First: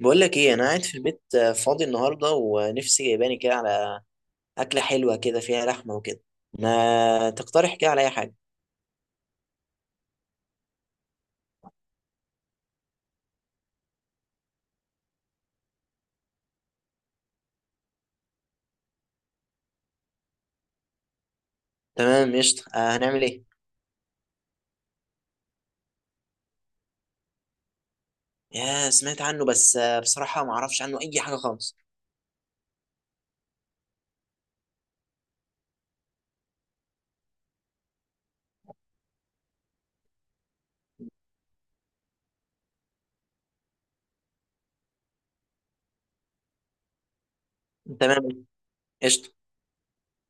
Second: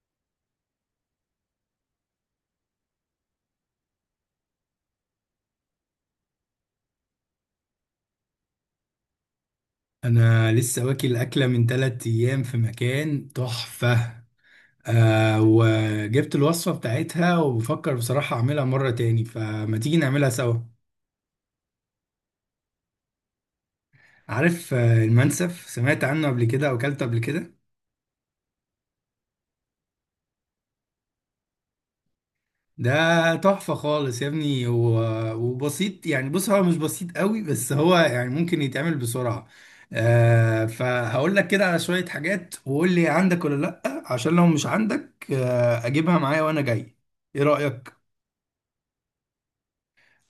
بقول لك ايه، انا قاعد في البيت، فاضي النهارده ونفسي جايباني كده على اكله حلوه كده فيها لحمه وكده. ما تقترح كده على اي حاجه؟ انا لسه واكل اكله من 3 ايام في مكان تحفه، وجبت الوصفه بتاعتها وبفكر بصراحه اعملها مره تاني، فما تيجي نعملها سوا. تمام، قشطه. هنعمل ايه؟ عارف، المنسف سمعت عنه قبل كده او اكلته قبل كده؟ يا سمعت عنه بس، بصراحه ما اعرفش عنه اي حاجه خالص. ده تحفه خالص يا ابني، و- وبسيط يعني، بص هو مش بسيط قوي بس هو يعني ممكن يتعمل بسرعه. فهقول لك كده على شويه حاجات وقول لي عندك ولا لا، عشان لو مش عندك اجيبها معايا وانا جاي. ايه رايك؟ تمام، قشطه.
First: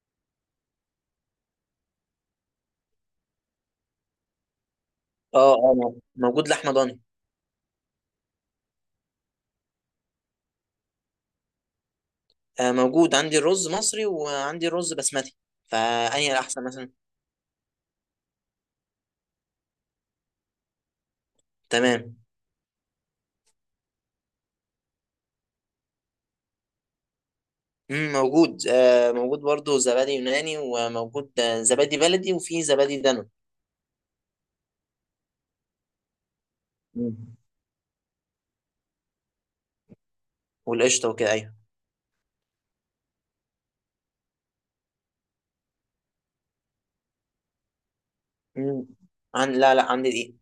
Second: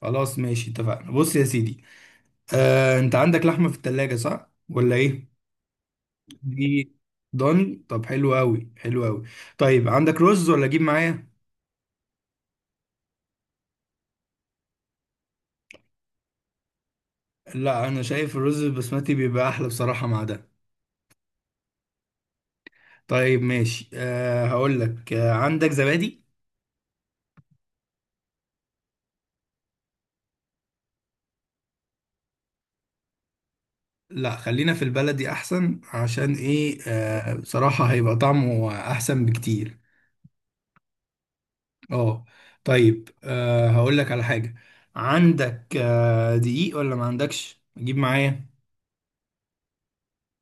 خلاص ماشي، اتفقنا. بص يا سيدي، انت عندك لحمه في التلاجة صح ولا ايه؟ اه اه، موجود لحمه دي ضاني. ضاني؟ طب حلو قوي، حلو قوي. طيب عندك رز ولا اجيب معايا؟ موجود عندي الرز مصري وعندي الرز بسمتي، فانهي الاحسن مثلا؟ لا، انا شايف الرز البسمتي بيبقى احلى بصراحه مع ده. تمام. طيب ماشي، هقول لك، عندك زبادي؟ موجود، موجود برضه زبادي يوناني، وموجود، زبادي بلدي، وفي زبادي دانون. لا، خلينا في البلدي احسن، عشان ايه، مم. بصراحه هيبقى طعمه احسن بكتير. والقشطه وكده، أيوة. اه طيب، هقول لك على حاجه، عندك دقيق ولا ما عندكش اجيب معايا؟ مم. لا لا، عندي دي.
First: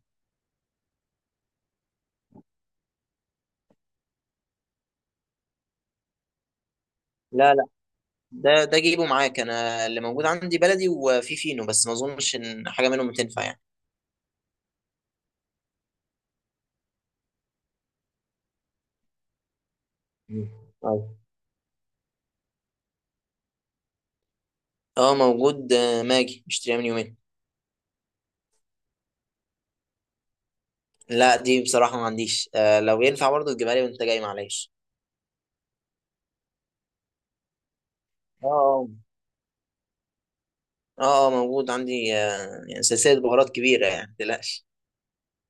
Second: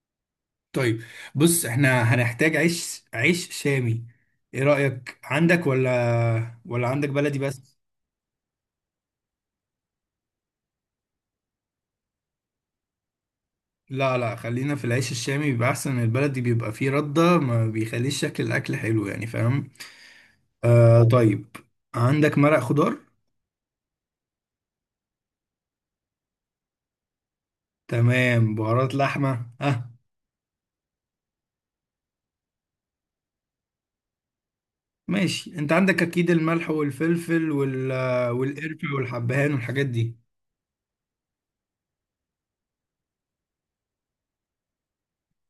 طيب، بص احنا هنحتاج عيش، عيش شامي. ايه رأيك؟ عندك ولا عندك بلدي لا لا، بس؟ ده جيبه معاك، انا اللي موجود عندي بلدي وفي فينو، بس ما اظنش ان حاجه منهم تنفع يعني. لا لا، خلينا في العيش الشامي، بيبقى احسن. البلدي بيبقى فيه ردة، ما بيخليش شكل الاكل حلو يعني، فاهم. مم. آه أيوة. طيب، عندك مرق خضار؟ اه موجود، ماجي مشتريها من يومين. تمام. بهارات لحمة؟ اه لا، دي بصراحه ما عنديش، لو ينفع برضه تجيبها لي وانت جاي، معلش. ماشي. انت عندك اكيد الملح والفلفل وال... اه اه والقرفة والحبهان والحاجات دي؟ اه، موجود عندي، يعني سلسله بهارات كبيره، يعني ما تقلقش.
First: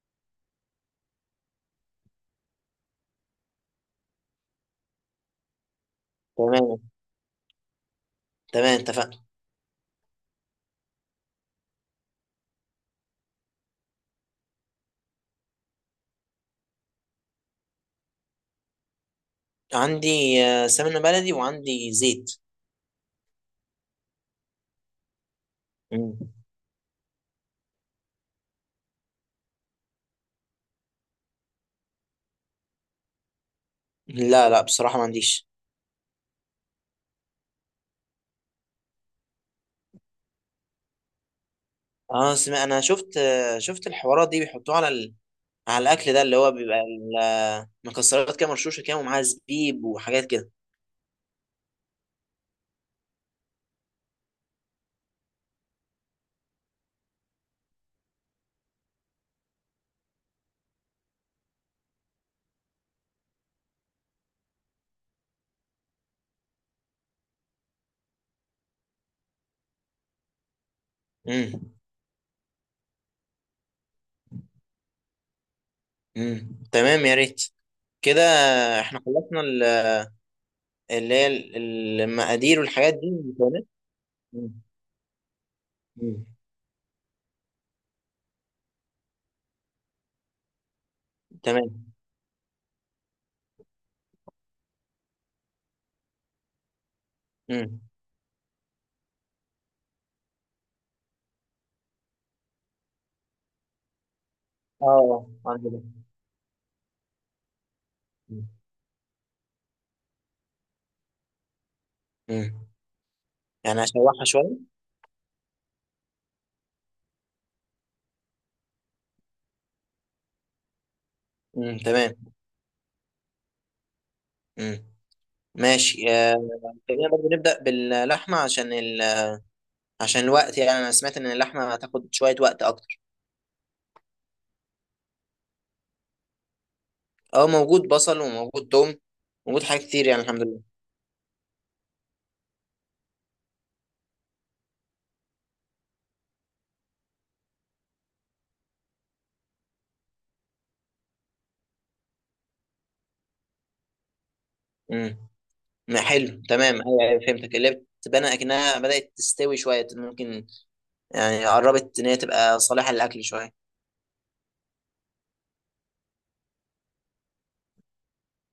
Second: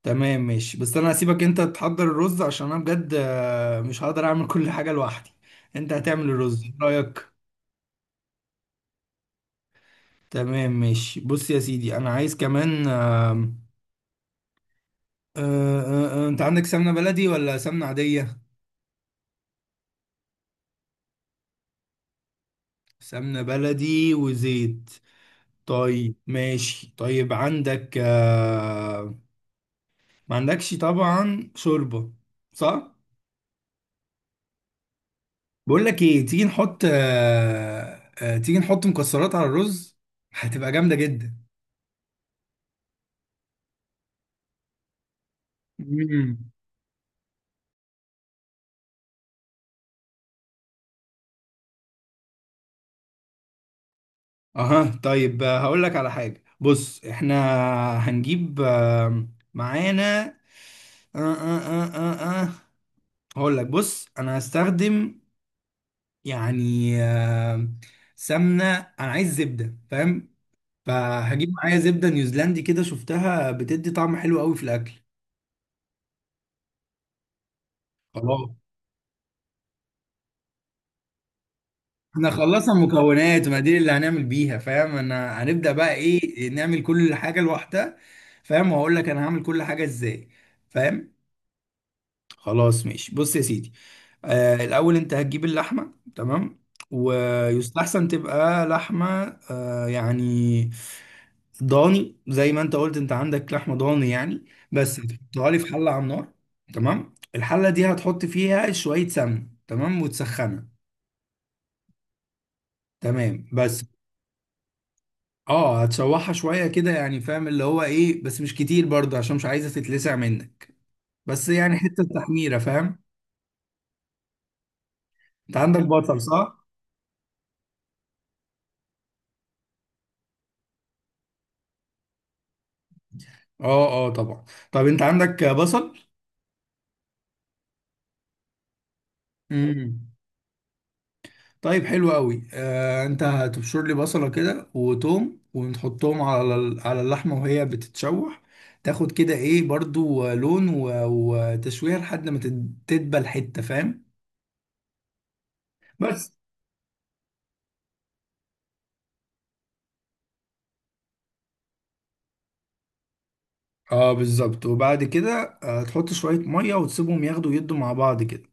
تمام ماشي. بس انا هسيبك انت تحضر الرز، عشان انا بجد مش هقدر اعمل كل حاجة لوحدي. انت هتعمل الرز، إيه تمام. رأيك؟ تمام، اتفقنا. تمام ماشي، بص يا سيدي. انا عايز كمان، آم، آه، آه، آه، انت عندك سمنة بلدي ولا سمنة عادية؟ عندي، سمنه بلدي وعندي زيت. سمنة بلدي وزيت. طيب مم. ماشي. طيب عندك ما عندكش طبعا شوربة صح؟ لا لا، بصراحه ما عنديش. بقول لك ايه، تيجي نحط، تيجي نحط مكسرات على الرز، هتبقى جامدة جدا. اه، انا شفت الحوارات دي بيحطوها على الاكل ده، اللي مم. هو بيبقى مكسرات كده مرشوشه كده، ومعاها زبيب وحاجات كده. اها طيب، هقول لك على حاجة. بص احنا هنجيب معانا آه آه آه آه آه. هقول لك، بص انا هستخدم يعني سمنة، انا عايز زبدة فاهم. فهجيب امم معايا زبدة نيوزيلندي كده، شفتها بتدي طعم حلو قوي في الاكل. تمام، يا ريت كده. خلاص، احنا خلصنا اللي هي احنا المقادير خلصنا والحاجات دي، المكونات، وما المكونات. دي اللي هنعمل مم. بيها فاهم. انا هنبدأ بقى مم. ايه، نعمل كل حاجة لوحدها فاهم، وهقول لك انا هعمل كل حاجة ازاي، فاهم. تمام. خلاص ماشي، بص يا سيدي، آه الاول انت هتجيب اللحمه، تمام. امم ويستحسن تبقى لحمه يعني ضاني، زي ما انت قلت، انت عندك لحمه ضاني يعني. اه، بس هتحطها لي عندي في ده. حله على النار. تمام، الحله دي هتحط مم. فيها شويه سمن، تمام، وتسخنها. مم. تمام بس. يعني هشوحها شويه. اه هتشوحها شويه كده يعني فاهم، اللي هو ايه، بس مش كتير برضه، عشان مش عايزه تتلسع منك، بس يعني حته تمام. تحميره فاهم. امم انت عندك ماشي، بصل صح؟ خلينا برضه نبدا باللحمه عشان عشان الوقت، يعني انا سمعت ان اللحمه هتاخد شويه وقت اكتر. اه اه طبعا. طب انت عندك بصل؟ اه موجود بصل وموجود توم، موجود حاجات كتير، امم. يعني الحمد لله. طيب حلو قوي. آه انت هتبشر لي بصله كده وتوم، ونحطهم على على اللحمه وهي بتتشوح. تاخد كده ايه برضو، لون وتشويه لحد ما تدبل حته، فاهم مم. ما بس. حلو، تمام. ايوه ايوه، فهمتك، اللي بتبان اكنها بدات تستوي شويه، ممكن يعني قربت ان هي تبقى صالحه للاكل شويه. اه بالظبط. وبعد كده تحط شويه ميه وتسيبهم ياخدوا يدوا مع بعض كده.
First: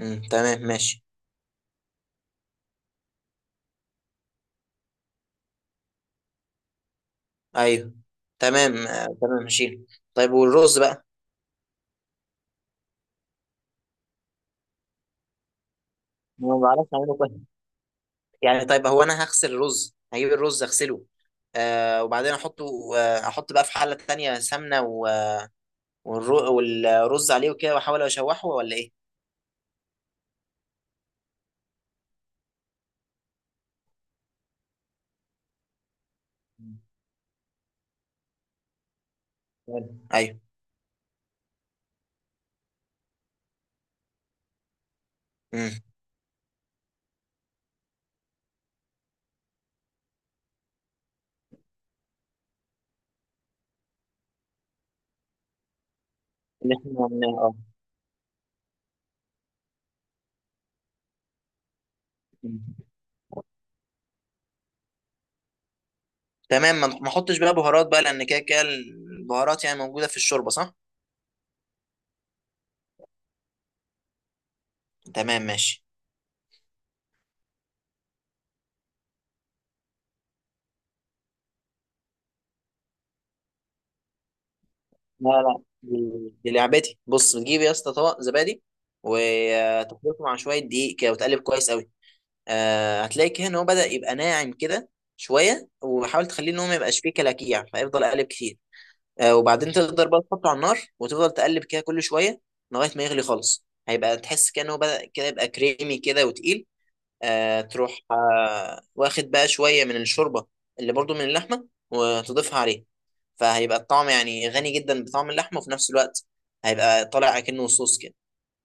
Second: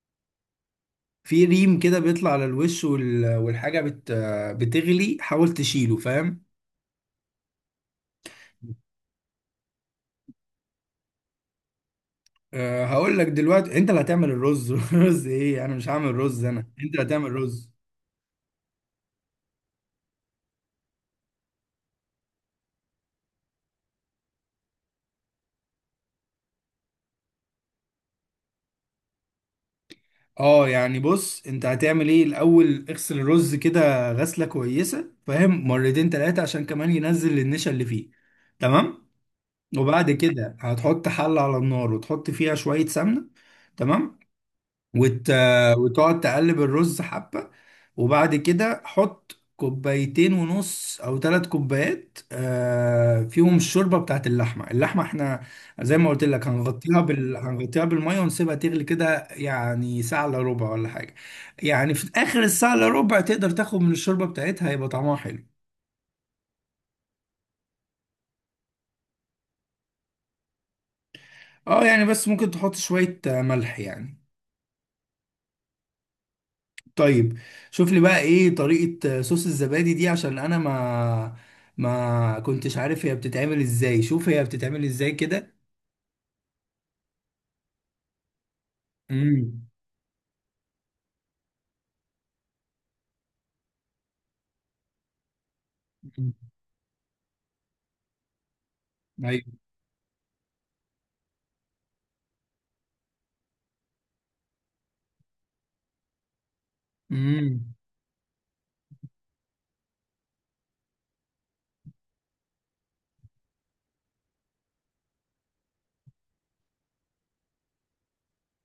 تمام ماشي. في ريم كده بيطلع على الوش وال- والحاجه بت بتغلي، حاول تشيله فاهم. ايوه، تمام، تمام ماشي. طيب، والرز بقى؟ أه هقول لك دلوقتي انت اللي هتعمل الرز رز ايه، انا مش هعمل رز، ما انا انت بعرفش اللي اعمله هتعمل كويس، رز. يعني طيب، هو انا هغسل الرز، هجيب الرز اغسله، وبعدين احطه، احط بقى في حله تانية سمنه والرز عليه وكده، واحاول اشوحه ولا ايه؟ اه يعني، بص انت هتعمل ايه الاول، اغسل الرز كده غسله كويسه فاهم، مرتين تلاتة، عشان مم. كمان ينزل النشا اللي فيه. تمام، وبعد ايوه. كده هتحط حله على النار وتحط فيها شويه سمنه. تمام. وت... امم وتقعد تقلب الرز حبة. وبعد كده حط كوبايتين ونص او 3 كوبايات، فيهم الشوربة بتاعت اللحمة. اللحمة احنا زي ما قلت لك، اللي احنا عملناه. هنغطيها بالمية ونسيبها تغلي كده، يعني ساعة الا ربع ولا حاجة، يعني في اخر الساعة الا اه ربع تقدر تاخد من الشوربة بتاعتها، هيبقى طعمها حلو. تمام، ما احطش بقى بهارات بقى، لان كده كده البهارات يعني موجوده في الشوربه، صح؟ اه يعني، بس ممكن تحط شوية ملح يعني. تمام ماشي. طيب، شوف لي بقى ايه طريقة صوص الزبادي دي، عشان انا ما كنتش عارف هي بتتعمل ازاي، شوف هي بتتعمل ازاي لا كده. لا، دي لعبتي، بص، بتجيب يا اسطى طبق زبادي، امم، وتخلطه مع شويه دقيق كده، وتقلب كويس قوي. هتلاقي كده ان هو بدا يبقى ناعم كده شويه، وحاول تخليه ان هو ما يبقاش فيه كلاكيع، فيفضل قالب كتير. ايوه، وبعدين تقدر بقى تحطه على النار، وتفضل تقلب كده كل شويه، لغايه ما يغلي خالص، هيبقى تحس كده ان هو بدا كده يبقى كريمي كده وتقيل. امم، تروح، واخد بقى شوية من الشوربة اللي برضو من اللحمة، وتضيفها عليه، فهيبقى الطعم يعني غني جدا بطعم اللحمة، وفي نفس الوقت هيبقى طالع أكنه صوص كده.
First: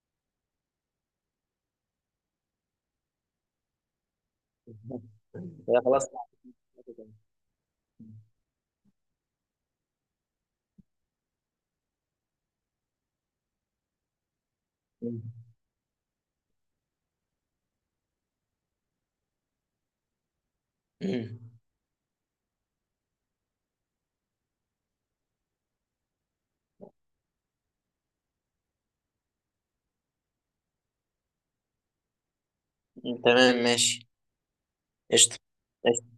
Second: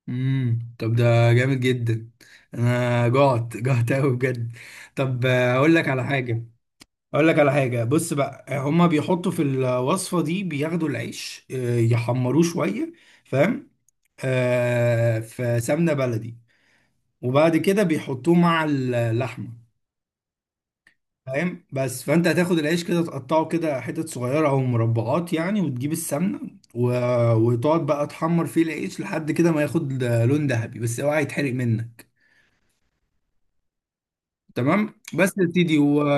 امم. طب ده جامد جدا، انا جعت جعت قوي بجد. طب اقول هي لك على خلاص. حاجة، اقول لك على حاجة. بص بقى، هما بيحطوا في الوصفة دي بياخدوا العيش يحمروه شوية فاهم، آه مم. في سمنة بلدي، وبعد كده بيحطوه مع اللحمة فاهم. بس فانت هتاخد العيش كده تقطعه كده حتت صغيره او مربعات يعني، وتجيب السمنه و... وتقعد بقى تحمر فيه العيش لحد كده ما ياخد لون ذهبي، بس اوعى يتحرق منك. مم. تمام ماشي. تمام قشطة. بس يا سيدي و... قشطة.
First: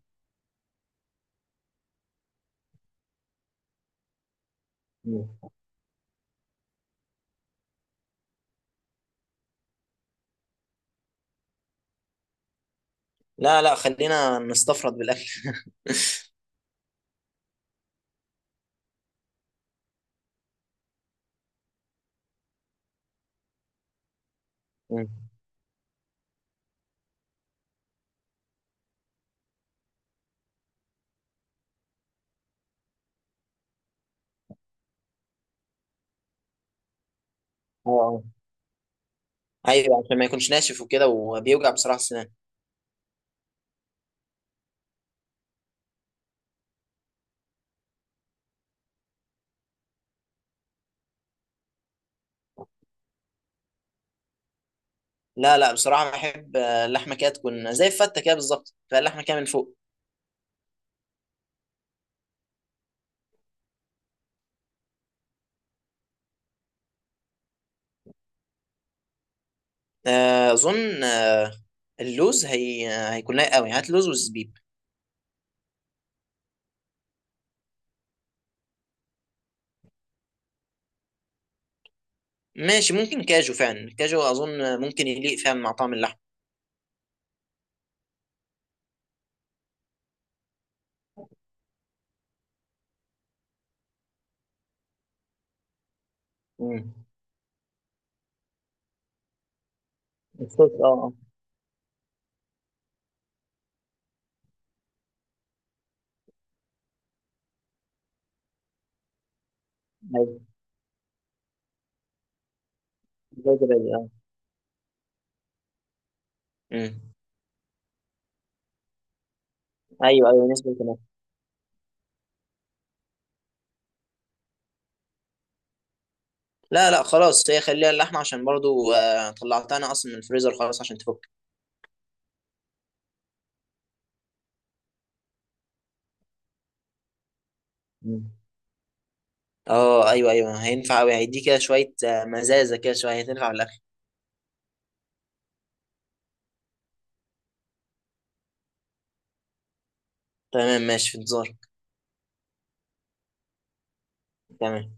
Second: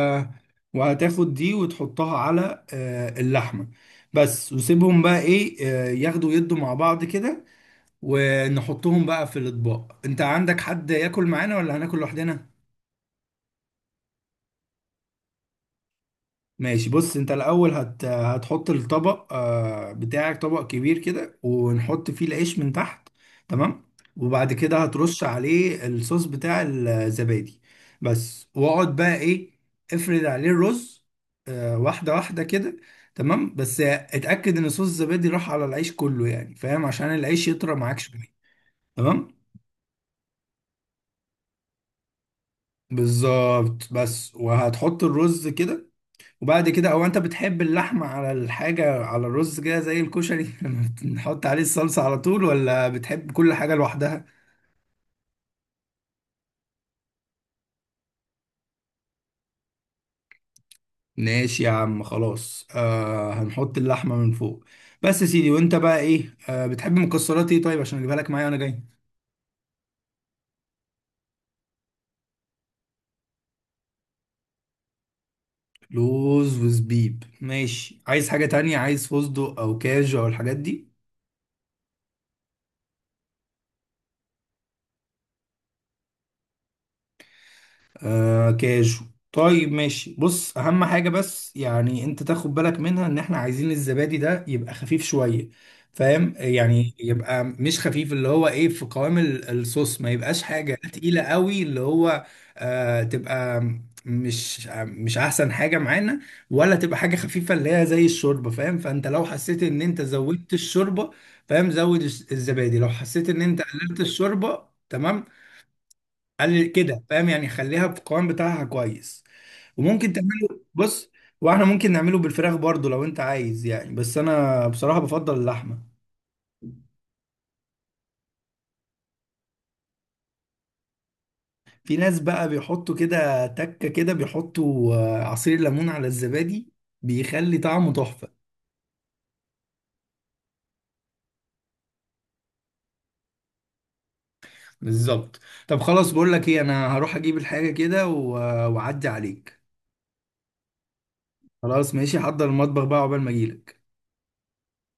وهتاخد دي وتحطها على اللحمه بس، وسيبهم بقى مم. ايه ياخدوا يدوا مع بعض كده، ونحطهم بقى في الاطباق. انت عندك حد ياكل معانا ولا هناكل لوحدنا؟ لا لا، خلينا نستفرد بالأكل. ماشي، بص انت الاول هتحط الطبق بتاعك، طبق كبير كده، ونحط فيه العيش من تحت. تمام، وبعد كده مم. هترش عليه الصوص بتاع الزبادي بس. واقعد بقى ايه، افرد عليه الرز واحدة واحدة كده. تمام بس اتأكد ان صوص الزبادي راح على العيش كله يعني فاهم، عشان العيش يطرى اه، معاك آه. شوية. تمام ايوه، عشان ما يكونش ناشف وكده، وبيوجع بصراحة السنان. بالظبط. بس وهتحط الرز كده، وبعد كده او انت بتحب اللحمة على الحاجة على الرز كده زي الكشري نحط عليه الصلصة على طول، ولا بتحب كل حاجة لوحدها؟ لا لا، بصراحة بحب، اللحمة كده تكون زي الفتة كده بالظبط، فاللحمة كده من فوق. ماشي يا عم، خلاص، آه هنحط اللحمة من فوق. بس يا سيدي، وانت بقى ايه، آه بتحب مكسرات ايه، طيب عشان اجيبها لك معايا وانا جاي؟ اظن، اللوز هي، هيكون لايق قوي، هات لوز وزبيب. لوز وزبيب ماشي. عايز حاجة تانية، عايز فستق او كاجو او الحاجات دي؟ ماشي، ممكن كاجو، فعلا كاجو اظن ممكن يليق فعلا مع طعم اللحم. آه كاجو. طيب ماشي. بص، اهم حاجة بس يعني انت تاخد بالك منها، ان احنا عايزين الزبادي ده يبقى خفيف شوية فاهم، امم يعني يبقى مش خفيف، اللي هو ايه، في قوام الصوص، ما يبقاش الصوص، حاجة اه اه. تقيلة قوي، اللي هو تبقى، مش احسن حاجة معانا، ولا تبقى حاجة خفيفة اللي هي زي الشوربة فاهم. فانت لو حسيت ان انت ايوه، زودت الشوربة فاهم، زود الزبادي، لو حسيت ان زي انت زبادي، قللت اه. الشوربة تمام، قلل مم. كده فاهم، يعني خليها في القوام بتاعها كويس. وممكن ايوه ايوه، تعمله، نسبة كمان. بص، واحنا ممكن نعمله بالفراخ برضو لو انت عايز يعني، بس انا بصراحة بفضل اللحمة. لا لا خلاص، هي خليها اللحمه عشان برضو، طلعتها انا اصلا من الفريزر خلاص عشان تفك. في ناس بقى بيحطوا كده تكة كده، بيحطوا عصير ليمون على الزبادي، بيخلي طعمه مم. تحفة. اه ايوه ايوه، هينفع قوي، هيدي كده شويه، مزازه كده شويه، هتنفع في الاكل. بالظبط. طب خلاص، بقول لك ايه، انا هروح اجيب الحاجة كده واعدي عليك. تمام ماشي، في انتظار. خلاص ماشي، حضر المطبخ بقى عقبال ما اجيلك. تمام.